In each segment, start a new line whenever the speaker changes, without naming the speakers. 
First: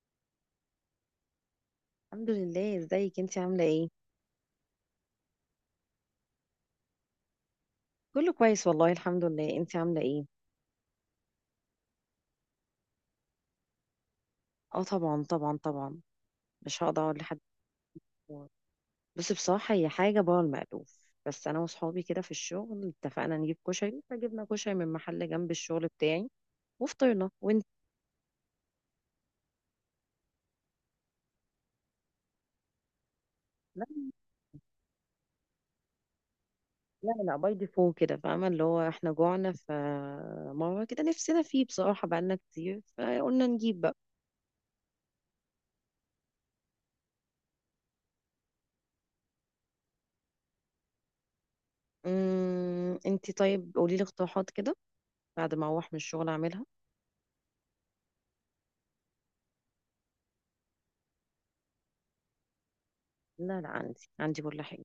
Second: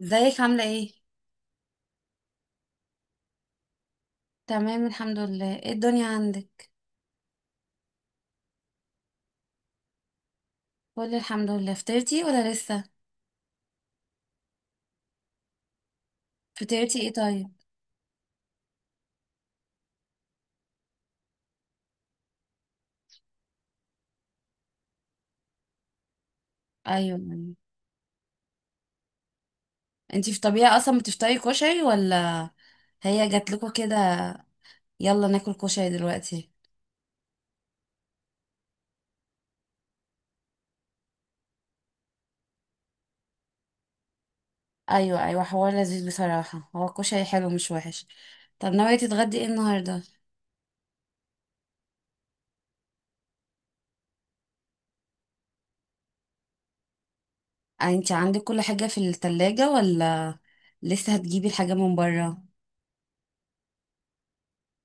ازيك عاملة ايه؟
الحمد لله. ازيك انت عامله ايه؟
تمام الحمد لله، ايه الدنيا عندك؟
كله كويس والله الحمد لله. انت عامله ايه؟
كل الحمد لله، فطرتي ولا لسه؟
اه طبعا طبعا طبعا. مش
فطرتي
هقدر
ايه
اقول لحد.
طيب؟
بصي بصراحه هي حاجه بره المألوف. بس انا وصحابي كده في الشغل اتفقنا نجيب كشري، فجبنا كشري من محل جنب الشغل بتاعي
ايوه،
وفطرنا.
أيوة.
وانت؟
انتي في طبيعة اصلا بتفطري كشري ولا هي جاتلكوا
لا.
كده؟ يلا ناكل كشري دلوقتي؟
لا باي ديفو كده، فاهمه اللي هو احنا جوعنا فمره كده نفسنا فيه بصراحه، بقالنا كتير فقلنا نجيب بقى.
ايوه ايوه، حوار لذيذ بصراحة. هو الكشري حلو مش وحش. طب ناوية تتغدي ايه النهاردة؟
انت طيب قولي لي اقتراحات كده بعد ما اروح من الشغل اعملها.
انتي عندك كل حاجة في التلاجة ولا لسه هتجيبي الحاجة من برا؟
لا لا، عندي كل حاجه.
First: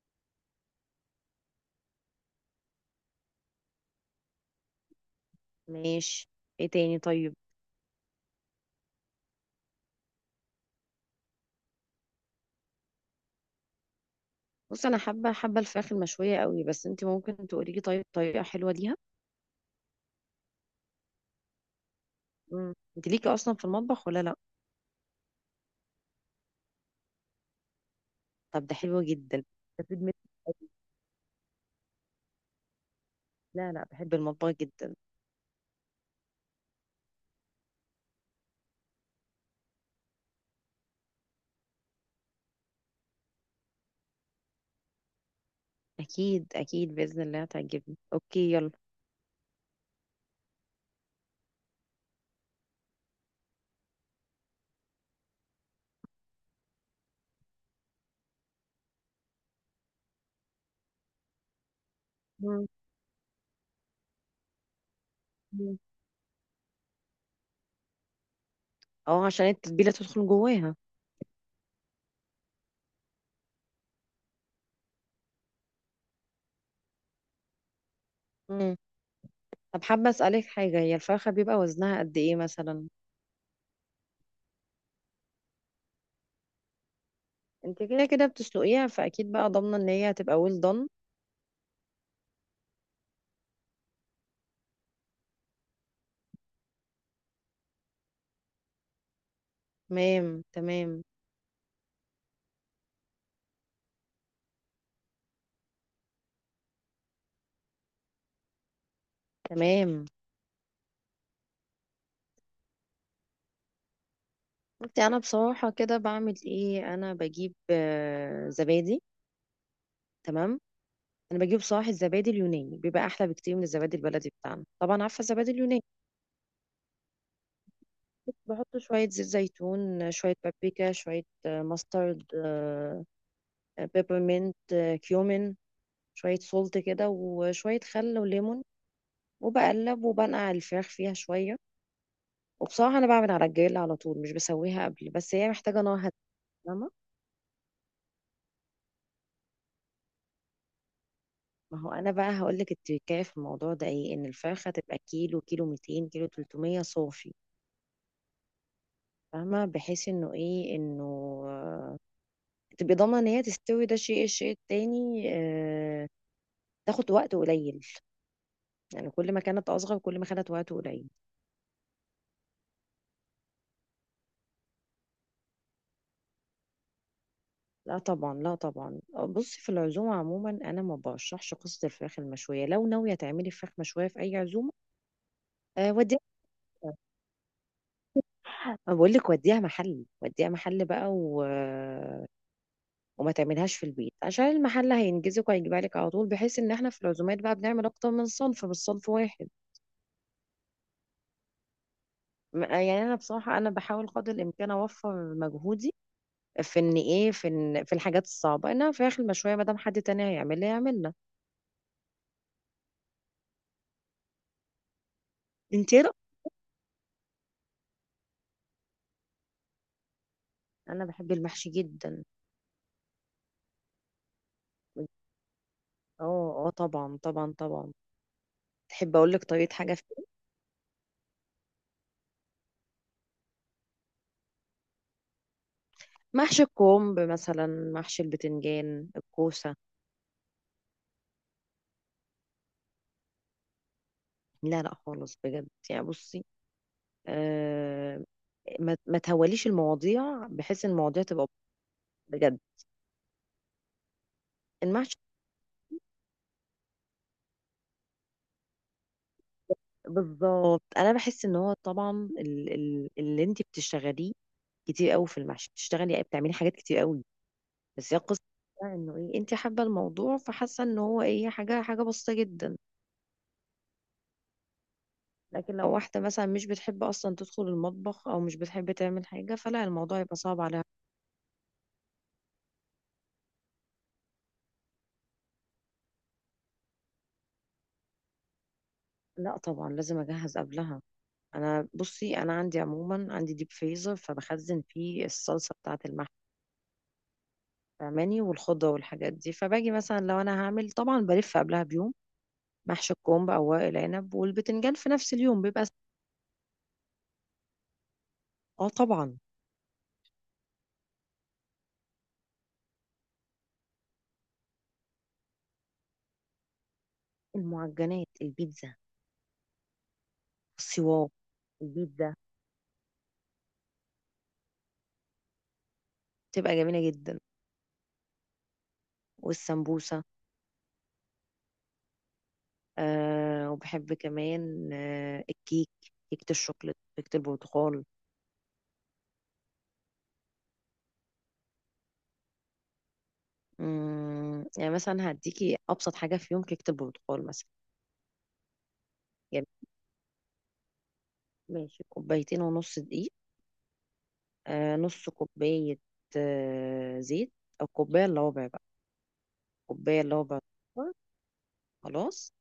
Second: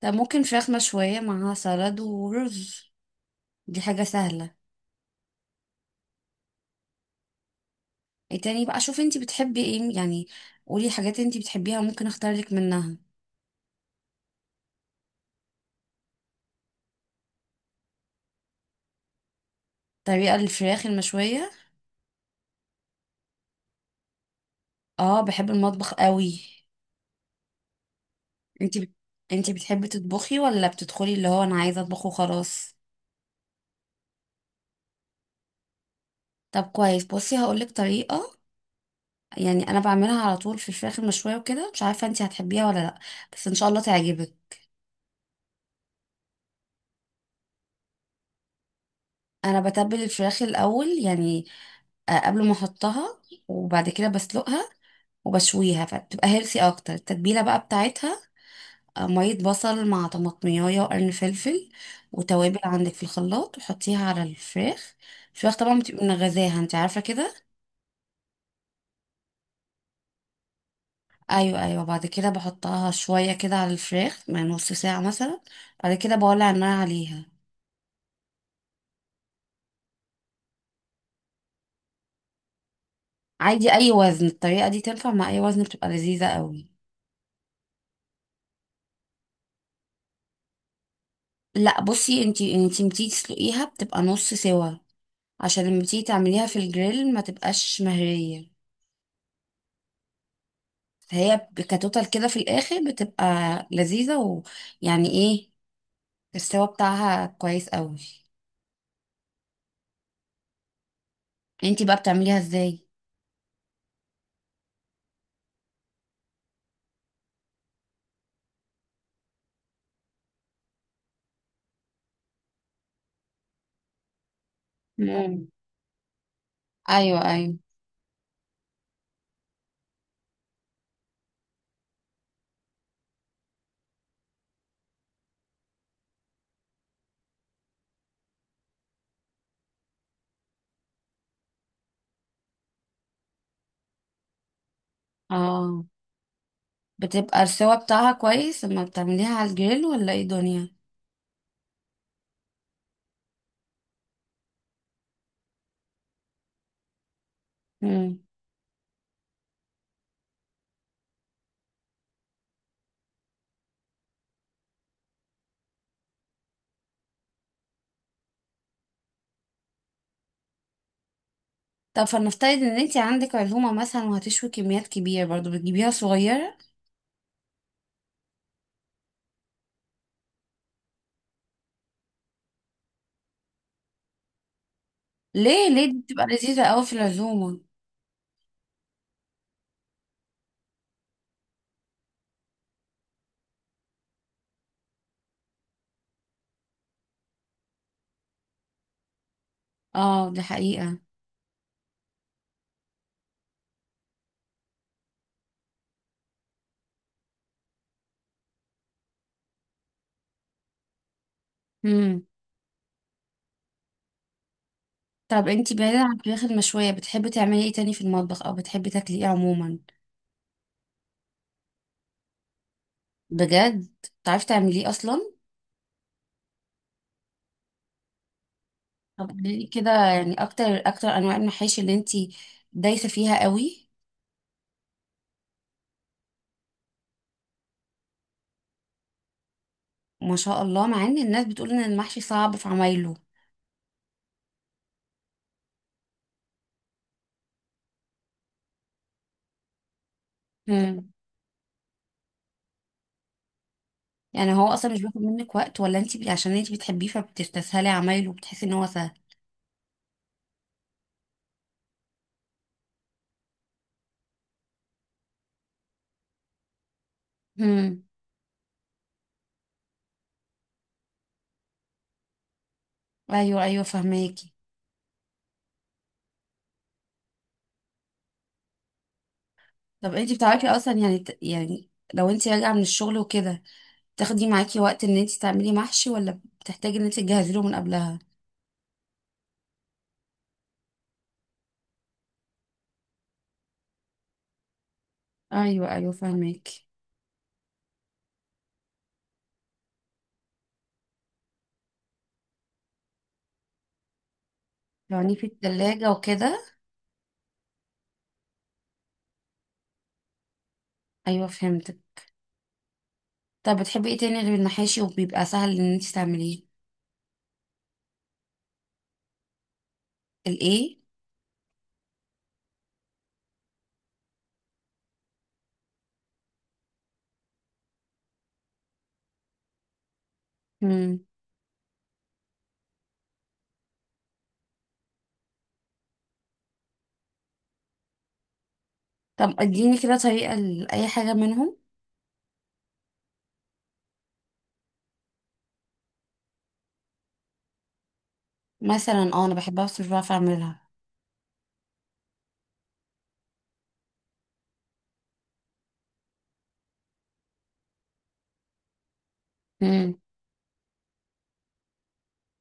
طب ممكن فراخ مشوية معاها سلطة ورز. دي حاجة سهلة.
ماشي. ايه تاني طيب؟
إيه تاني بقى؟ شوفي انتي بتحبي ايه يعني. قولي حاجات انتي بتحبيها ممكن اختار لك منها.
بص انا حابه الفراخ المشويه قوي، بس انت ممكن تقولي لي طيب طريقه حلوه ليها؟
طريقة الفراخ المشوية.
انت ليكي اصلا في المطبخ ولا لا؟
اه، بحب المطبخ قوي.
طب ده
انتي بت...
حلو جدا.
انتي
ده
بتحبي
في دماغي.
تطبخي ولا
أكيد.
بتدخلي اللي هو انا عايزة اطبخ وخلاص؟
لا لا، بحب المطبخ جدا.
طب كويس، بصي هقولك طريقة. يعني انا بعملها على طول في الفراخ المشوية وكده، مش عارفة انتي هتحبيها ولا لا، بس ان شاء الله تعجبك.
اكيد اكيد باذن الله هتعجبني. اوكي يلا.
انا بتبل الفراخ الاول يعني، قبل ما احطها وبعد كده بسلقها وبشويها، فبتبقى هيلثي اكتر. التتبيله بقى بتاعتها مية بصل مع طماطمية وقرن فلفل وتوابل
مم.
عندك في الخلاط، وحطيها على الفراخ. الفراخ طبعا
مم.
بتبقى منغذاها، انت عارفة كده.
اه عشان التتبيله تدخل جواها.
ايوه ايوه، بعد كده بحطها شوية كده على الفراخ من نص ساعة مثلا، بعد كده بولع النار عليها.
مم. طب حابه اسالك حاجه، هي الفرخه بيبقى وزنها قد ايه مثلا؟
عادي، اي وزن، الطريقة دي تنفع مع اي وزن، بتبقى لذيذة قوي.
انت كده كده بتسلقيها، فاكيد بقى ضامنه ان هي هتبقى ويل دون.
لا بصي، انتي بتيجي تسلقيها بتبقى نص سوا، عشان لما تيجي تعمليها في الجريل ما تبقاش مهرية.
تمام تمام.
هي كتوتال كده في الاخر بتبقى لذيذة، ويعني ايه، السوا بتاعها كويس قوي.
تمام
انتي بقى بتعمليها ازاي؟
بصي انا بصراحه كده بعمل ايه، انا بجيب زبادي. تمام. انا بجيب صراحه الزبادي اليوناني، بيبقى احلى بكتير من الزبادي البلدي بتاعنا. طبعا عارفه
مم.
الزبادي اليوناني.
ايوه ايوه.
بحط شويه زيت زيتون، شويه بابريكا، شويه ماسترد، بيبرمنت، كيومين، شويه سولت كده، وشويه خل وليمون، وبقلب وبنقع الفراخ فيها شويه. وبصراحه انا بعمل على الجريل على طول، مش بسويها قبل، بس هي محتاجه
اه،
نار هاديه. فاهمة؟
بتبقى السوا بتاعها كويس لما بتعمليها على الجريل ولا ايه دنيا؟
ما هو انا بقى هقول لك التركايه في الموضوع ده ايه، ان الفرخه تبقى كيلو، كيلو 200، كيلو 300 صافي.
مم.
فاهمه، بحيث انه ايه انه آه، تبقى ضامنه ان هي تستوي. ده شيء. الشيء التاني تاخد وقت قليل، يعني كل ما كانت اصغر كل ما خدت وقت قليل.
طب فلنفترض ان انتي عندك عزومه مثلا وهتشوي كميات كبيره، برضو بتجيبيها صغيره؟
لا طبعا لا طبعا. بصي في العزومه عموما انا ما برشحش قصه الفراخ المشويه. لو ناويه تعملي فراخ مشويه في اي عزومه،
ليه ليه؟ دي
وديها.
بتبقى لذيذه قوي في العزومه.
انا بقول لك وديها محل، وديها محل بقى وما تعملهاش في البيت، عشان المحل هينجزك وهيجيبها لك على طول، بحيث ان احنا في العزومات بقى بنعمل اكتر من صنف مش صنف واحد.
اه، دي حقيقه.
يعني انا بصراحه انا بحاول قدر الامكان اوفر مجهودي في ان ايه في إن في الحاجات الصعبه، انها فراخ المشويه، ما دام حد تاني هيعملها يعملها.
مم. طب انتي
انت إيه
بعيدا عن
رأيك؟
الفراخ المشويه، بتحبي تعملي ايه تاني في المطبخ، او بتحبي تاكلي ايه عموما؟
انا بحب المحشي جدا.
بجد؟ بتعرفي تعمليه اصلا؟
اه اه طبعا طبعا طبعا. تحب
طب
اقول لك
قوليلي
طريقه
كده
حاجه في
يعني، اكتر اكتر انواع المحاشي اللي انتي دايسه فيها قوي.
محشي الكرنب مثلا؟ محشي البتنجان، الكوسه.
ما شاء الله، مع ان الناس بتقول ان المحشي صعب في عمايله.
لا لا خالص بجد، يعني بصي، آه، ما تهوليش المواضيع بحيث ان
امم
المواضيع تبقى، بجد،
يعني هو اصلا مش بياخد
المحشي.
منك وقت، ولا انتي عشان انتي بتحبيه فبتستسهلي عمايله وبتحسي ان هو سهل؟
بالظبط، انا بحس ان هو طبعا اللي انت بتشتغليه كتير قوي في المحشي، بتشتغلي بتعملي حاجات كتير قوي.
امم
بس هي القصه بقى انه ايه، انت حابه الموضوع فحاسه ان هو ايه، حاجه بسيطه جدا.
ايوه ايوه، فهماكي.
لكن لو واحده مثلا مش بتحب اصلا تدخل المطبخ او مش بتحب تعمل حاجه، فلا،
طب
الموضوع
انتي
يبقى صعب
بتعرفي
عليها.
اصلا يعني، لو انتي راجعه من الشغل وكده تاخدي معاكي وقت ان انتي تعملي محشي، ولا بتحتاجي ان انتي تجهزي له من قبلها؟
لا طبعا لازم اجهز قبلها. انا بصي انا عندي عموما، عندي ديب فريزر فبخزن فيه الصلصه
ايوه
بتاعه
ايوه،
المحشي،
فهماكي.
فاهماني، والخضة والحاجات دي. فباجي مثلا لو انا هعمل طبعا بلف قبلها بيوم محشي الكرنب او ورق العنب، والبتنجان في نفس
يعني في
اليوم بيبقى
التلاجة وكده.
اه طبعا.
ايوه، فهمت. طب بتحبي ايه تاني غير المحاشي وبيبقى سهل ان انت تعمليه؟
المعجنات، البيتزا،
الايه؟
السواق، البيتزا بتبقى جميلة جدا، والسمبوسة.
مم.
آه وبحب كمان آه الكيك، كيكة الشوكولاتة، كيكة البرتقال.
طب اديني كده طريقة لأي حاجة منهم.
مم، يعني مثلا هديكي أبسط حاجة في يوم، كيكة البرتقال مثلا.
مثلا اه، انا
يعني
بحبها بس مش بعرف اعملها.
ماشي، كوبايتين ونص دقيق، نص كوباية زيت، أو كوباية إلا ربع بقى،
مم.
كوباية إلا ربع سكر، خلاص،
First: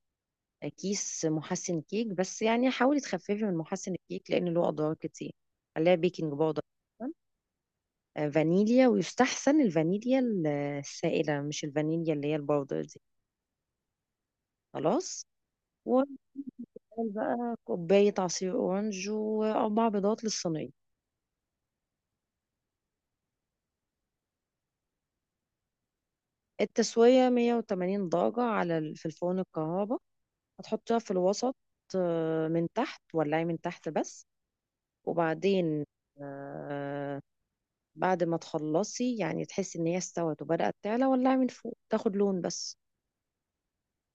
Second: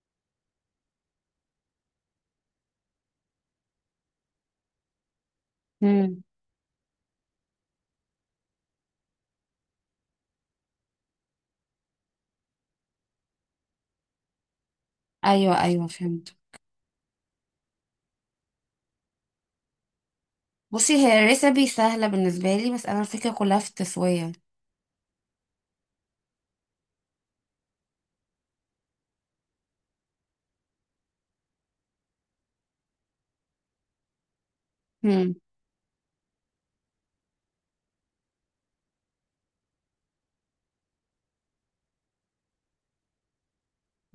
كيس محسن كيك، بس يعني حاولي تخففي من محسن الكيك لأن له أضرار كتير عليها،
مم.
بيكنج باودر مثلاً. فانيليا، ويستحسن الفانيليا السائلة، مش الفانيليا اللي هي الباودر دي. خلاص،
ايوه ايوه، فهمت.
ونعمل بقى كوباية عصير أورنج وأربع بيضات للصينية.
بصي، هي الريسبي سهلة بالنسبة لي، بس انا الفكرة كلها في التسوية.
التسوية 180 درجة على في الفرن الكهرباء، هتحطيها في الوسط، من تحت، ولعي من تحت بس.
مم.
وبعدين آه، بعد ما تخلصي يعني تحسي ان هي استوت وبدأت تعلى، ولعي من فوق تاخد لون بس.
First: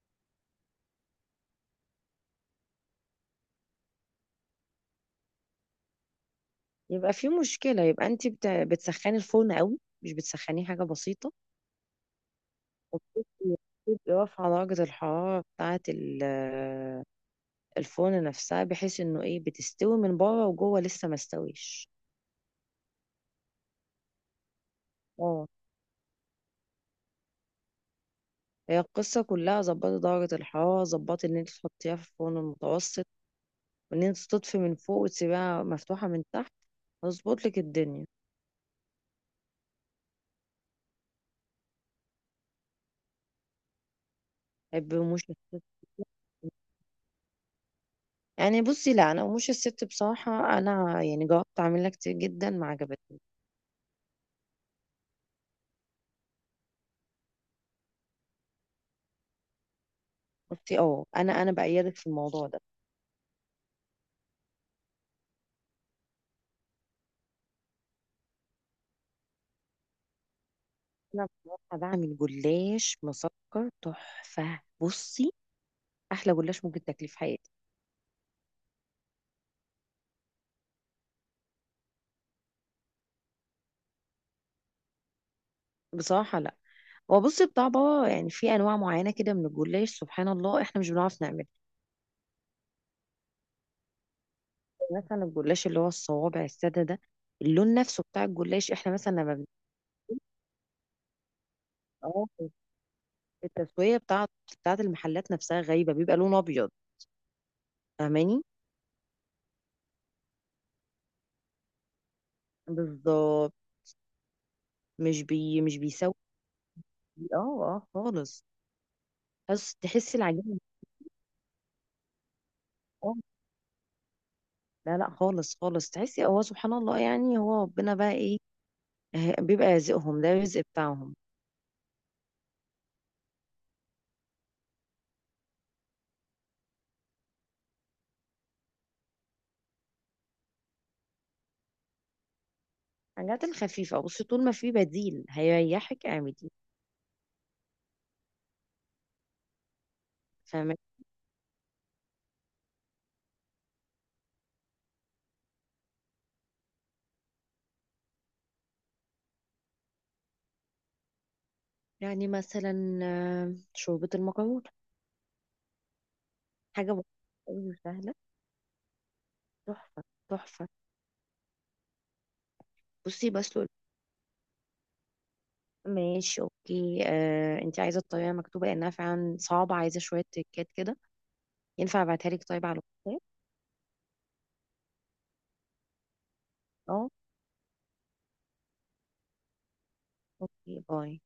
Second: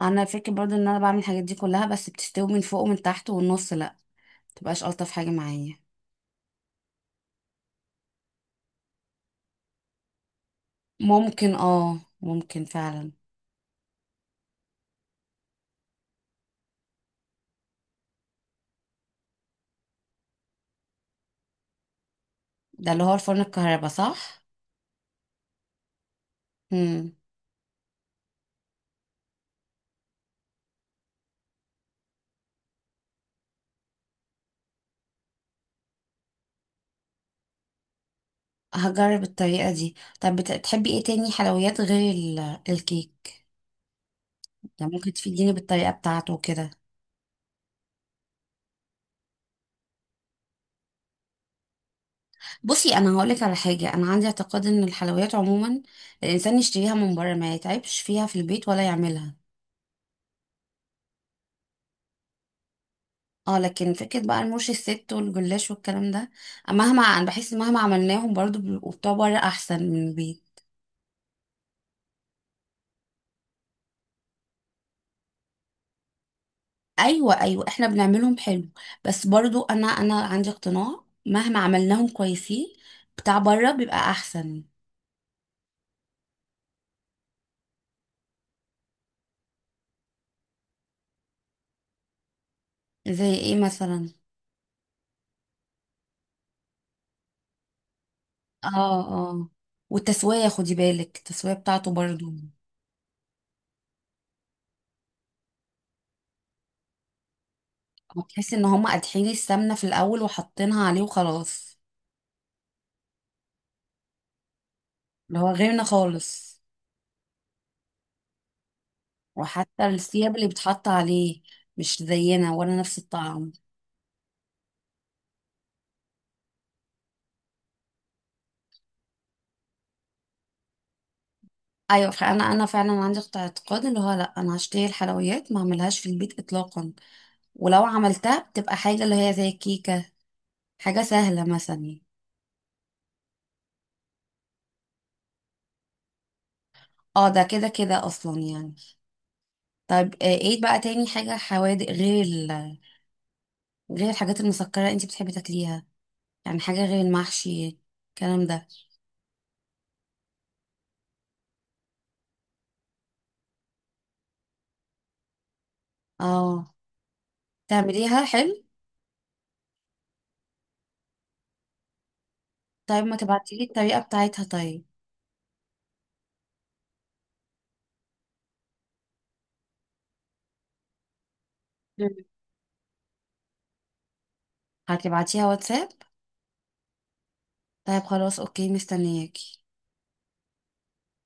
انا الفكرة برضو ان انا بعمل الحاجات دي كلها بس بتستوي من فوق ومن تحت والنص لا، متبقاش الطف حاجة معايا.
يبقى في مشكلة، يبقى انت بتسخني الفرن قوي مش بتسخنيه حاجة بسيطة،
ممكن فعلا.
وبتبقي بتبقي واقفة على درجة الحرارة بتاعة الفرن نفسها، بحيث انه ايه، بتستوي من بره وجوه لسه ما استويش.
ده اللي هو الفرن الكهرباء صح؟
اه.
مم.
هي القصة كلها ظبطي درجة الحرارة، ظبطي ان انت تحطيها في الفرن المتوسط، وان انت تطفي من فوق وتسيبها مفتوحة من تحت، هظبط لك الدنيا.
هجرب الطريقة دي. طب بتحبي ايه تاني حلويات غير الكيك؟ يعني
بحب
ممكن
رموش
تفيديني
الست.
بالطريقة بتاعته وكده.
يعني بصي لا، انا رموش الست بصراحة انا يعني جربت اعملها كتير جدا ما
بصي انا
عجبتني.
هقولك على حاجة، انا عندي اعتقاد ان الحلويات عموما الانسان يشتريها من بره ما يتعبش فيها في البيت ولا يعملها.
بصي اه، انا بأيدك في الموضوع ده.
اه، لكن فكرة بقى المرش الست والجلاش والكلام ده، مهما انا بحس مهما عملناهم برضو بيبقوا بتوع بره احسن من البيت.
انا بصراحة بعمل جلاش مسكر تحفة. بصي احلى جلاش ممكن تاكليه في
ايوه
حياتك.
ايوه، احنا بنعملهم حلو، بس برضو انا عندي اقتناع مهما عملناهم كويسين بتاع بره بيبقى احسن.
بصراحة لا، هو بصي بتاع بابا يعني، في انواع معينة كده من الجلاش سبحان الله احنا مش بنعرف نعمله.
زي ايه مثلا؟
مثلا الجلاش اللي هو الصوابع السادة ده، اللون نفسه بتاع
اه
الجلاش احنا مثلا لما
اه. والتسوية، خدي بالك التسوية بتاعته
اه،
برضو.
التسوية بتاعت المحلات نفسها غايبة، بيبقى لون أبيض. فاهماني.
هتحسي ان هم قادحين السمنة في الاول وحاطينها عليه وخلاص.
بالظبط. مش
اللي هو
بي مش
غيرنا
بيسوي.
خالص.
اه. اه خالص. بس
وحتى
تحسي
الثياب اللي
العجينة.
بتحط عليه مش زينا، ولا نفس
اه.
الطعم.
لا لا خالص خالص، تحسي هو سبحان الله يعني هو ربنا بقى ايه، بيبقى رزقهم ده الرزق بتاعهم.
ايوه، فانا فعلا عندي اعتقاد اللي هو لا، انا هشتري الحلويات ما اعملهاش في البيت اطلاقا، ولو عملتها بتبقى حاجه اللي هي زي الكيكه، حاجه سهله مثلا.
الحاجات الخفيفة بصي طول ما في بديل هيريحك اعملي.
اه، ده كده كده اصلا يعني. طيب، ايه
فاهمة.
بقى تاني حاجه حوادق، غير الحاجات المسكرة انتي بتحبي تاكليها؟ يعني حاجة غير المحشي الكلام ده.
يعني مثلا شوربة المكرونة،
اه.
حاجة بسيطة أوي وسهلة.
تعمليها حلو؟
تحفة. تحفة.
طيب ما
بصي
تبعتيلي
بسلق.
الطريقة بتاعتها طيب.
ماشي اوكي انت عايزه الطريقه مكتوبه لانها فعلا صعبه عايزه شويه تريكات كده. ينفع
مم.
ابعتها لك طيب على الواتساب؟
هتبعتيها واتساب؟
اه.
طيب خلاص اوكي، مستنياك.
اوكي باي.